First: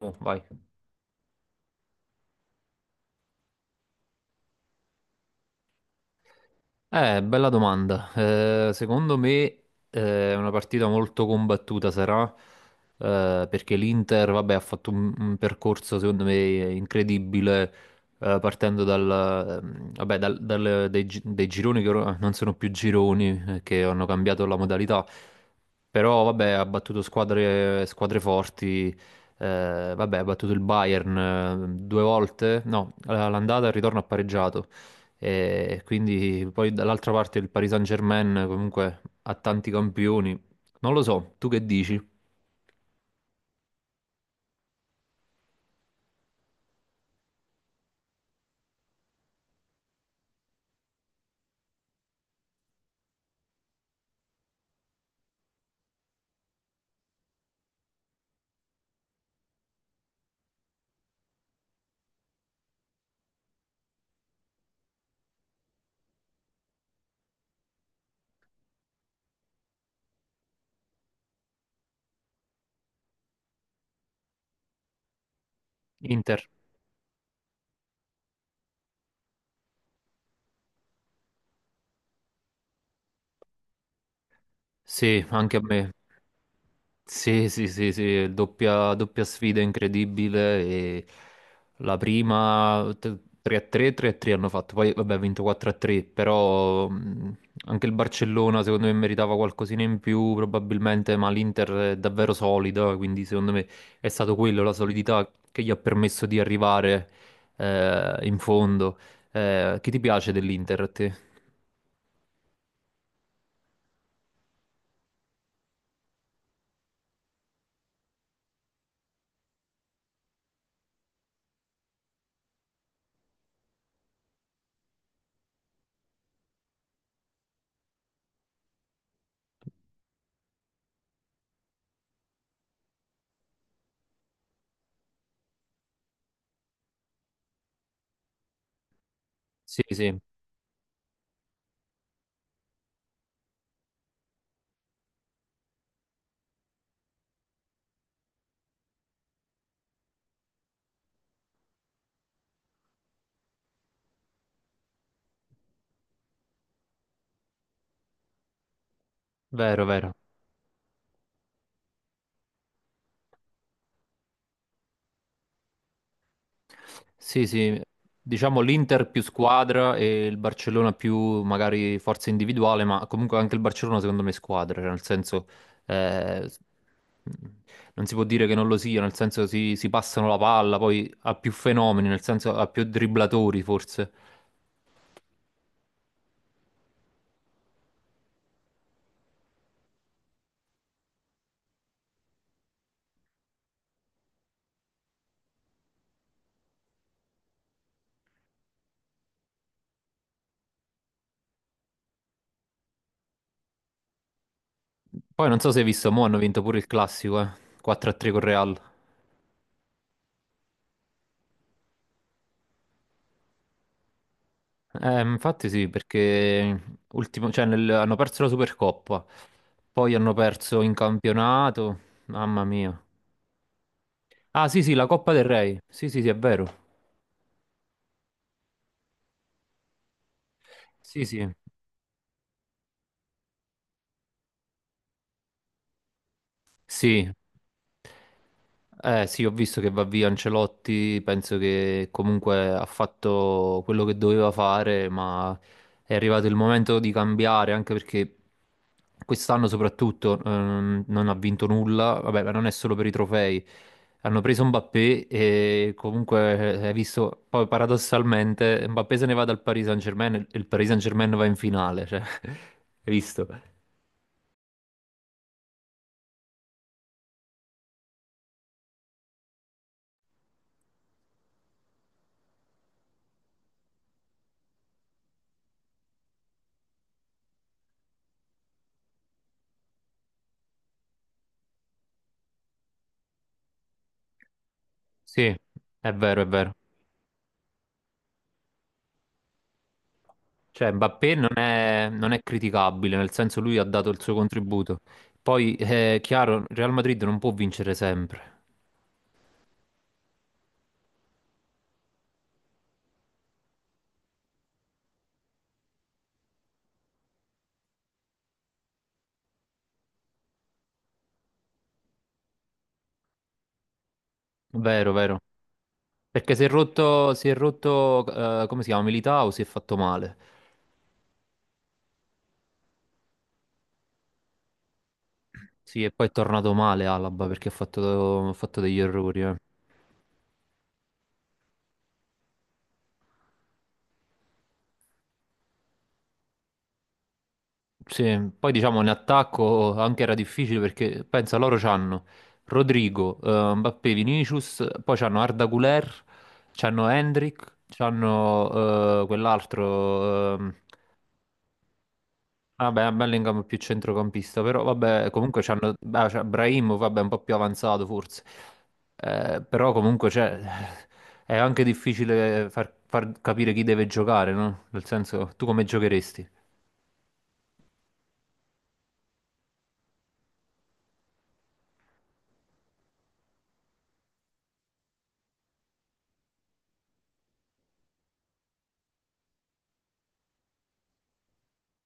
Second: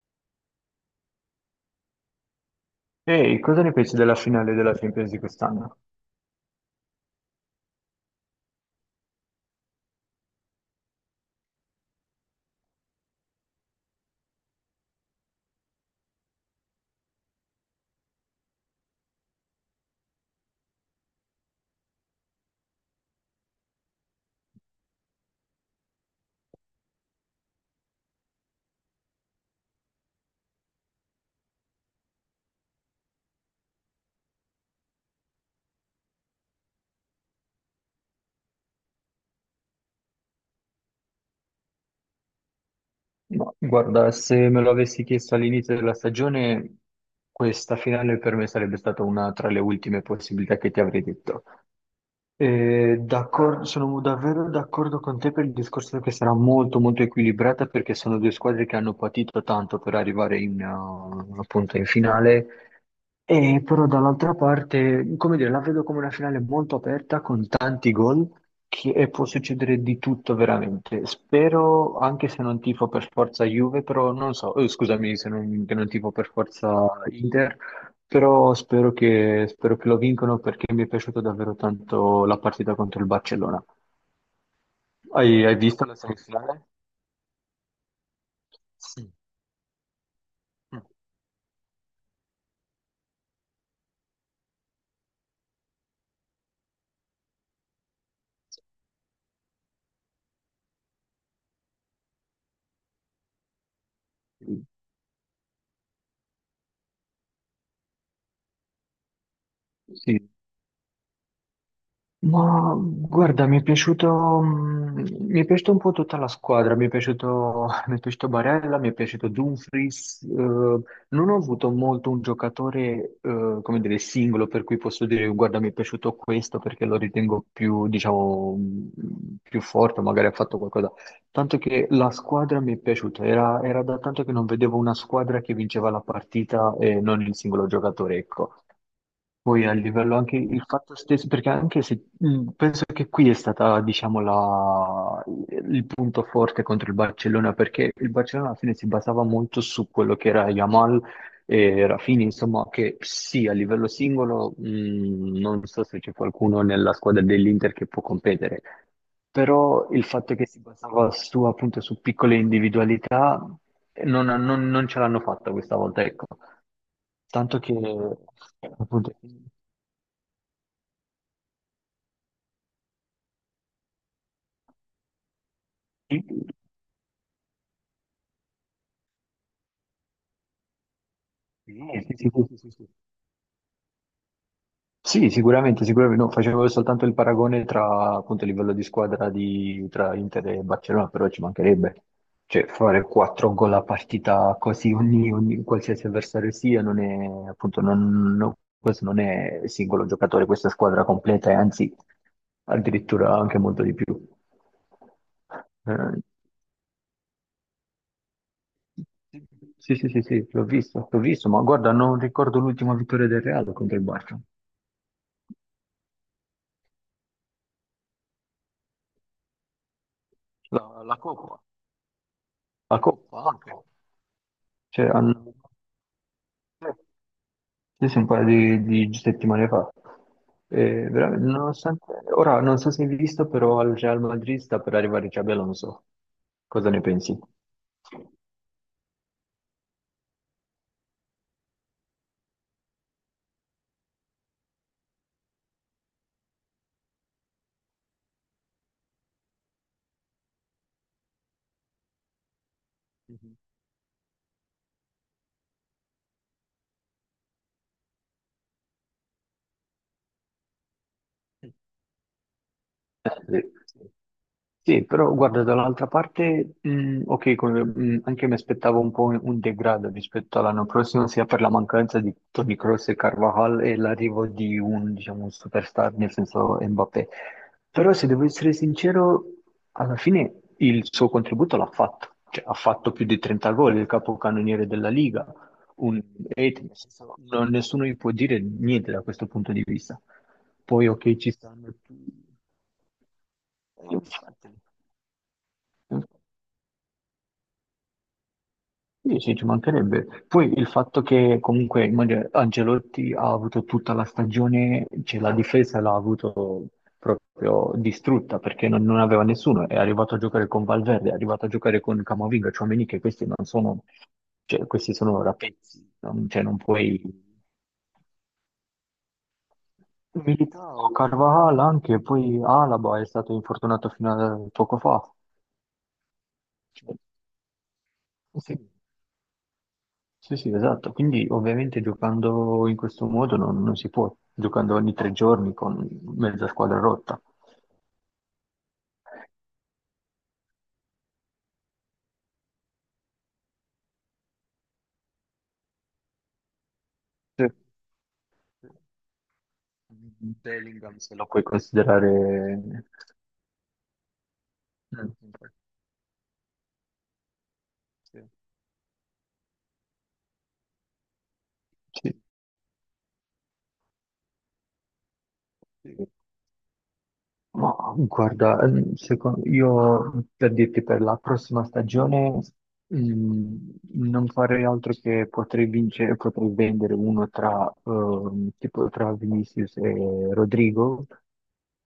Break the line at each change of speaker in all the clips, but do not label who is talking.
Oh, vai.
Ehi, cosa ne pensi della finale della Champions di quest'anno?
Bella domanda. Secondo me è una partita molto combattuta sarà, perché l'Inter, vabbè, ha fatto un percorso secondo me incredibile, partendo dal, vabbè, dai, dai gironi che ora non sono più gironi, che hanno cambiato la modalità, però vabbè, ha battuto squadre forti, vabbè, ha battuto il Bayern due volte, no, all'andata e al ritorno ha pareggiato. E quindi poi dall'altra parte il Paris Saint-Germain comunque ha tanti campioni. Non lo so, tu che dici?
Ma guarda, se me lo avessi chiesto all'inizio della stagione, questa finale per me sarebbe stata una tra le ultime possibilità che ti avrei detto. Sono davvero d'accordo con te per il discorso che sarà molto equilibrata perché sono due squadre che hanno patito tanto per arrivare in, appunto in finale. E però dall'altra parte, come dire, la vedo come una finale molto aperta con tanti gol e può succedere di tutto veramente. Spero, anche se non tifo per forza Juve, però non so, scusami se non, che non tifo per
Inter?
forza Inter, però spero che lo vincono perché mi è piaciuta davvero tanto la partita contro il Barcellona.
Sì,
Hai
anche a
visto
me.
la semifinale?
Sì, sì, sì, sì,
Sì.
doppia sfida incredibile. E la 3-3, 3-3 hanno fatto, poi vabbè, ha vinto 4-3, però anche il Barcellona secondo me meritava qualcosina in più probabilmente, ma l'Inter è davvero solida, quindi secondo me è stato quello,
Mm.
la solidità che gli ha permesso di arrivare in fondo. Che ti
Sì.
piace dell'Inter a te?
Ma guarda, mi è piaciuto, mi è piaciuta un po' tutta la squadra, mi è piaciuto, mi è piaciuto Barella, mi è piaciuto Dumfries, non ho avuto molto un giocatore, come dire, singolo per cui posso dire guarda mi è piaciuto questo perché lo ritengo più, diciamo, più forte, magari ha fatto qualcosa, tanto che la squadra mi è piaciuta, era da tanto che non vedevo una squadra che vinceva la partita e non il singolo giocatore, ecco. Poi a
Sì,
livello
sì,
anche il fatto stesso, perché anche se penso che qui è stata, diciamo, la- il punto forte contro il Barcellona, perché il Barcellona alla fine si basava molto su quello che era Yamal e Rafinha, insomma, che sì, a livello singolo, non so se c'è qualcuno nella squadra dell'Inter che può competere,
vero,
però il
vero.
fatto che si basava su, appunto, su piccole individualità non ce l'hanno fatta questa volta, ecco.
Sì,
Tanto che
sì, diciamo l'Inter
appunto,
più squadra e il Barcellona più magari forza individuale, ma comunque anche il Barcellona secondo me è squadra, cioè nel senso
sì,
eh, s- non si può dire che non lo sia, nel senso si passano la palla, poi ha più fenomeni,
sì,
nel
sì,
senso
sì,
ha
sì,
più
sì.
dribblatori forse.
Sì, sì, sicuramente, sicuramente. No, facevo soltanto il paragone tra appunto il livello di squadra di, tra Inter e Barcellona, però ci mancherebbe. Cioè, fare quattro gol a partita così ogni, ogni- qualsiasi avversario sia, non è, appunto, non- no, questo non è singolo giocatore, questa è squadra completa e anzi addirittura anche molto di più.
Poi non so se hai visto,
Eh,
mo hanno vinto pure il classico, 4-3 con Real.
sì, sì, sì, sì, l'ho visto, ma guarda, non ricordo l'ultima vittoria del Real contro il Barça.
Infatti sì, perché cioè, hanno perso la Supercoppa, poi hanno perso in
La Coppa,
campionato, mamma mia.
la Coppa,
Ah, sì, sì, la
cioè
Coppa del
hanno
Re. Sì, sì, sì, è vero.
sì, sì, un paio di settimane fa. E
Sì,
veramente,
sì.
nonostante, ora non so se hai visto, però al Real Madrid sta per arrivare Xabi Alonso. Cosa ne
Sì.
pensi?
Sì, ho visto che va via Ancelotti, penso che comunque ha fatto quello che doveva fare, ma è arrivato il momento di cambiare, anche perché quest'anno soprattutto non ha vinto nulla, vabbè, ma non è solo per i
Mhm.
trofei. Hanno preso Mbappé e comunque hai visto, poi paradossalmente Mbappé se ne va dal Paris Saint-Germain e il Paris Saint-Germain va in finale, cioè, hai visto?
Sì. Sì, però guarda, dall'altra parte, ok, come- anche mi aspettavo un po' un degrado rispetto all'anno prossimo, sia per la mancanza di Toni Kroos e Carvajal e l'arrivo di un, diciamo, un superstar, nel senso Mbappé. Però se devo essere sincero, alla fine il suo contributo l'ha fatto, cioè ha fatto più di 30 gol, il capocannoniere della Liga,
Sì, è
un
vero, è vero.
rete, nel senso, non- nessuno gli può dire niente da questo punto di vista.
Cioè,
Poi
Mbappé
ok, ci
non
stanno...
è,
tu-
non è criticabile, nel senso lui ha dato il suo
infatti.
contributo. Poi, è chiaro, Real Madrid non può vincere sempre.
Sì, sì, ci mancherebbe. Poi il fatto che comunque immagino, Ancelotti ha avuto tutta la stagione, cioè la difesa l'ha avuto proprio distrutta perché non aveva nessuno, è arrivato a giocare con Valverde, è arrivato a giocare con Camavinga, Tchouaméni, che questi non sono, cioè,
Vero,
questi
vero.
sono rapezzi, non,
Perché
cioè, non puoi...
si è rotto, come si chiama, Militao, si è fatto male.
Militao, Carvajal anche, poi Alaba è stato infortunato fino a poco fa.
Sì, e poi è tornato male
Cioè,
Alaba perché ha
sì,
fatto degli errori.
sì, sì, esatto. Quindi ovviamente giocando in questo modo non si può, giocando ogni tre giorni con mezza squadra rotta.
Sì, poi diciamo in attacco anche era difficile perché pensa loro c'hanno Rodrigo, Mbappé, Vinicius, poi c'hanno Arda Güler, c'hanno
Sì.
Hendrik, c'hanno quell'altro,
Bellingham se lo puoi considerare...
vabbè Bellingham è più centrocampista, però vabbè
Mm.
comunque c'hanno c'è Brahim, vabbè un po' più avanzato forse. Però comunque c'è, è anche
Sì.
difficile far capire chi deve giocare, no? Nel senso tu come
Sì.
giocheresti?
Ma guarda, io per dirti per la prossima stagione mm, non farei altro che potrei vincere, potrei vendere uno tra, tipo tra Vinicius e Rodrigo,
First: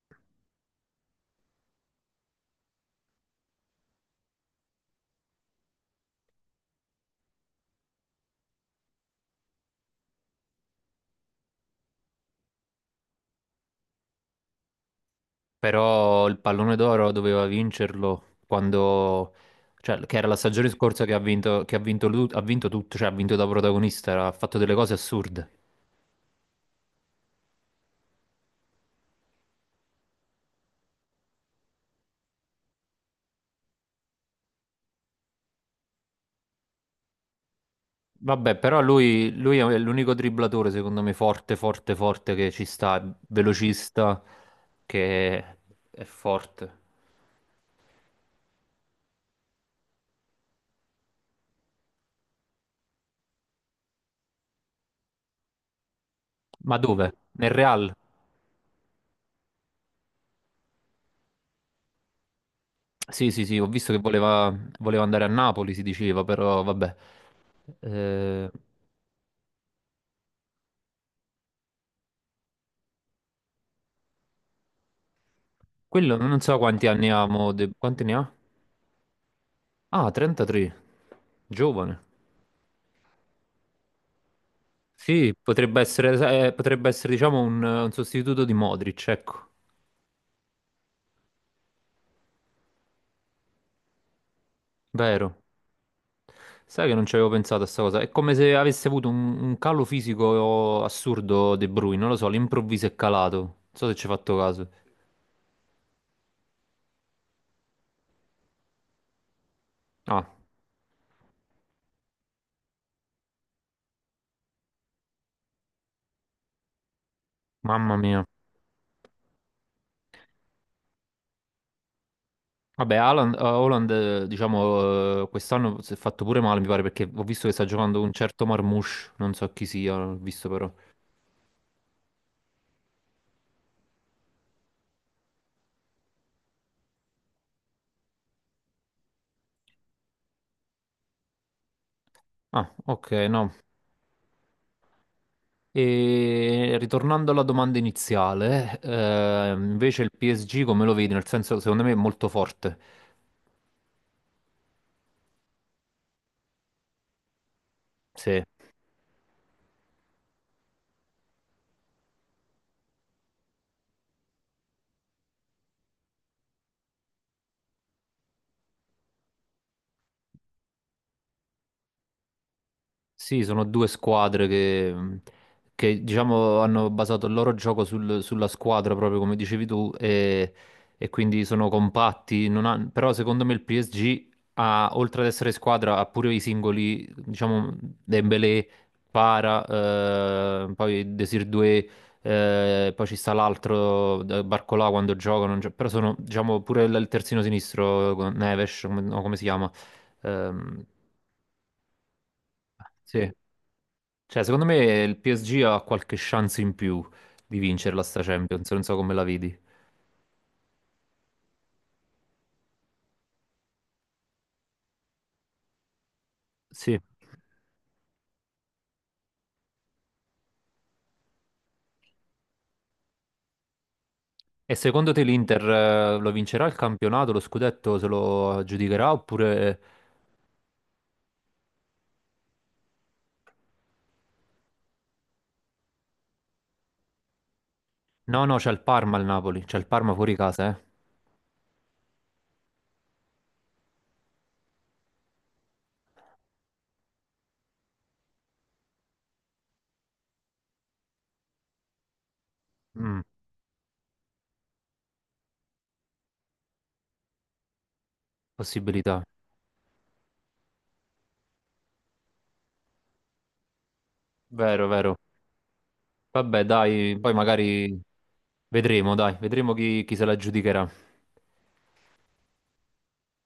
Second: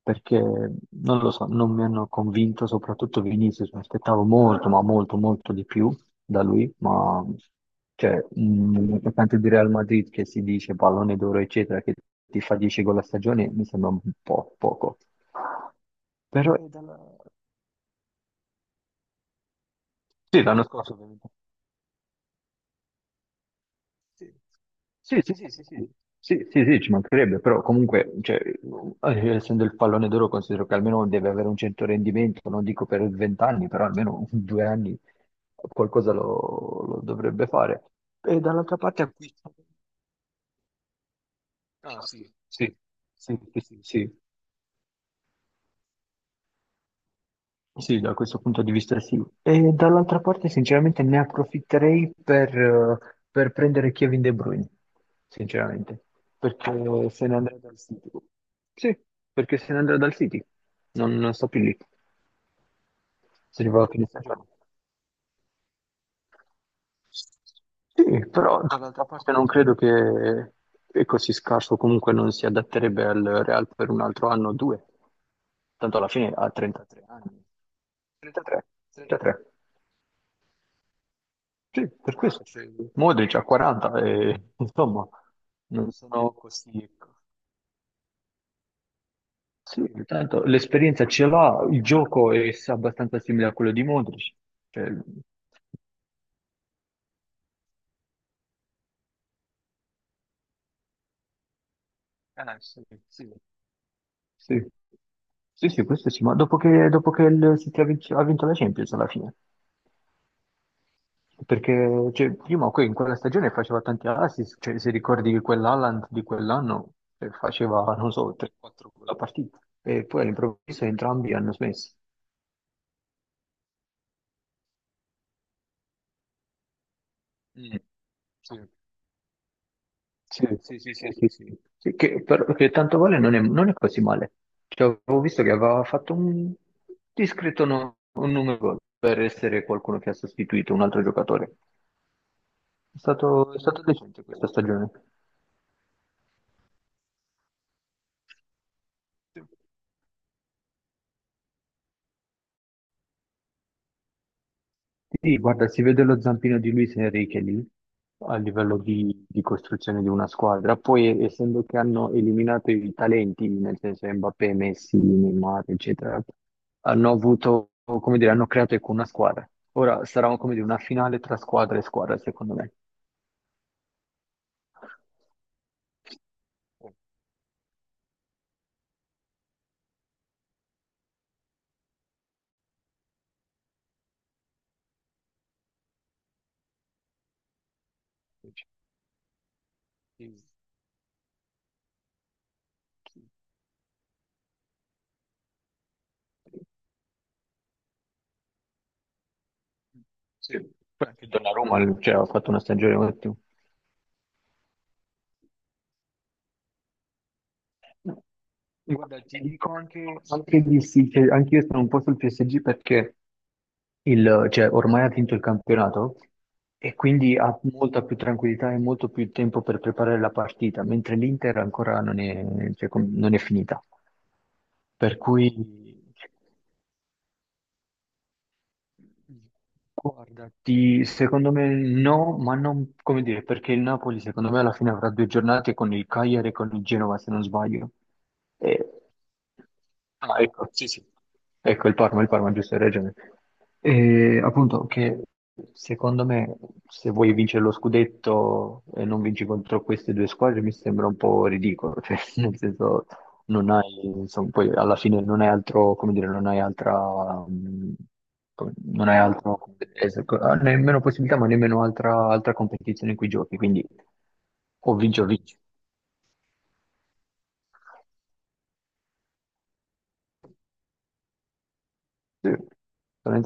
perché non lo so, non mi hanno convinto, soprattutto Vinicius, mi aspettavo molto, ma molto di più da lui, ma cioè, un attaccante di Real Madrid che si dice pallone d'oro, eccetera, che ti fa 10 gol a stagione, mi sembra un po' poco.
Però il
Però è
pallone d'oro
dalla-
doveva vincerlo quando, cioè, che era la
Sì, l'anno
stagione
scorso
scorsa che ha
ovviamente.
vinto, ha vinto tutto, cioè ha vinto da protagonista, ha fatto delle cose
Sì, sì, sì,
assurde.
sì, sì, sì. Sì, sì, sì, ci mancherebbe, però comunque, cioè, essendo il pallone d'oro, considero che almeno deve avere un certo rendimento, non dico per 20 anni, però almeno due anni qualcosa lo dovrebbe fare. E
Vabbè,
dall'altra
però
parte acquista.
lui è l'unico dribblatore, secondo me, forte che ci
Sì,
sta, è
sì, sì, sì, sì,
velocista, che è forte.
sì, da questo punto di vista sì. E dall'altra parte, sinceramente, ne approfitterei per prendere Kevin De Bruyne, sinceramente, perché
Ma dove?
se ne
Nel
andrà dal
Real?
City. Sì, perché se ne andrà dal City, non sto più lì,
Sì, sì, sì,
se
ho
ne va a
visto che
fine stagione.
voleva, voleva andare a Napoli, si diceva, però vabbè.
Sì,
Eh,
però dall'altra parte non credo che è così scarso, comunque non si adatterebbe al Real per un altro anno o due, tanto alla
Quello
fine
non
ha
so quanti
33
anni ha,
anni.
mo, quanti ne ha?
33, 33.
Ah, 33,
Sì,
giovane.
per questo. C'è Modric ha 40 e insomma
Sì,
non sono così,
potrebbe
ecco.
essere, diciamo, un sostituto di Modric, ecco,
Sì, tanto l'esperienza ce l'ha, il gioco è abbastanza simile a quello di Modric. Cioè,
vero. Sai che non ci avevo pensato a sta cosa. È come se avesse avuto un calo fisico assurdo De Bruyne, non lo so, all'improvviso è calato. Non so se ci hai fatto
sì.
caso.
Sì, sì, questo sì, ma dopo che il City ha vinto la Champions alla fine,
Ah,
perché cioè, prima que- in quella stagione faceva tanti assist, cioè, se ricordi che quell'Haaland di quell'anno faceva,
mamma
non
mia.
so, 3-4 la partita, e poi all'improvviso entrambi hanno smesso.
Vabbè, Haaland, diciamo, quest'anno si è fatto pure male, mi pare, perché ho visto che sta
Mm.
giocando un certo Marmoush, non so chi sia, ho
Sì,
visto però.
sì, sì, sì, sì, sì. Sì, che, per- che tanto vale non è, non è così male. Cioè, avevo visto che aveva fatto un discreto no- un numero gol per essere qualcuno che ha sostituito un altro giocatore.
Ah, ok, no.
È stato decente questa stagione.
E ritornando alla domanda iniziale, invece il PSG come lo vedi? Nel senso, secondo me è molto forte.
Sì, guarda, si vede lo zampino di Luis Enrique lì a
Sì.
livello di costruzione di una squadra. Poi, essendo che hanno eliminato i talenti, nel senso Mbappé, Messi, Neymar, eccetera, hanno avuto, come dire, hanno creato ecco, una squadra. Ora sarà, come dire, una finale tra squadra e squadra, secondo me.
Sì, sono due squadre che, che, diciamo, hanno basato il loro gioco sulla squadra, proprio come dicevi tu, e quindi sono compatti. Non han- Però secondo me il PSG ha, oltre ad essere squadra, ha pure i singoli, diciamo, Dembélé, Para, poi Desir Doué, poi ci sta l'altro, Barcolà quando gioca, non gio- però sono, diciamo, pure il terzino sinistro, Neves, come, no, come si chiama?
Sì,
Ehm,
poi anche Donnarumma, cioè, ha fatto una stagione
sì.
ottima.
Cioè, secondo me il PSG ha qualche chance in più di vincerla sta Champions, non so come
Guarda,
la
ti
vedi.
dico anche, anche di sì, che anche io sono un po' sul PSG perché il- cioè, ormai ha vinto il campionato e
Sì.
quindi ha molta più tranquillità e molto più tempo per preparare la partita, mentre l'Inter ancora non è, cioè, com- non è finita.
E secondo
Per
te
cui
l'Inter lo vincerà il campionato, lo scudetto se lo aggiudicherà oppure...
guarda, ti- secondo me no, ma non come dire, perché il Napoli secondo me alla fine avrà due giornate con il Cagliari e con il Genova, se non sbaglio.
No, no, c'è il
E-
Parma al Napoli, c'è il Parma fuori
ah, ecco,
casa, eh?
sì, sì. Ecco, il Parma, giusto, hai ragione. E, appunto, che secondo me se vuoi vincere lo scudetto e non vinci contro queste due squadre mi sembra un po' ridicolo, cioè, nel senso,
Mm,
non hai, insomma, poi alla fine non hai altro, come dire, non hai altra, mh, come- non hai
possibilità.
altro, come dire, es- co- ah, nemmeno possibilità, ma nemmeno altra, altra competizione in cui giochi, quindi
Vero,
o
vero.
vinci o vinci.
Vabbè, dai, poi magari vedremo, dai, vedremo chi, chi se la aggiudicherà.
Sì.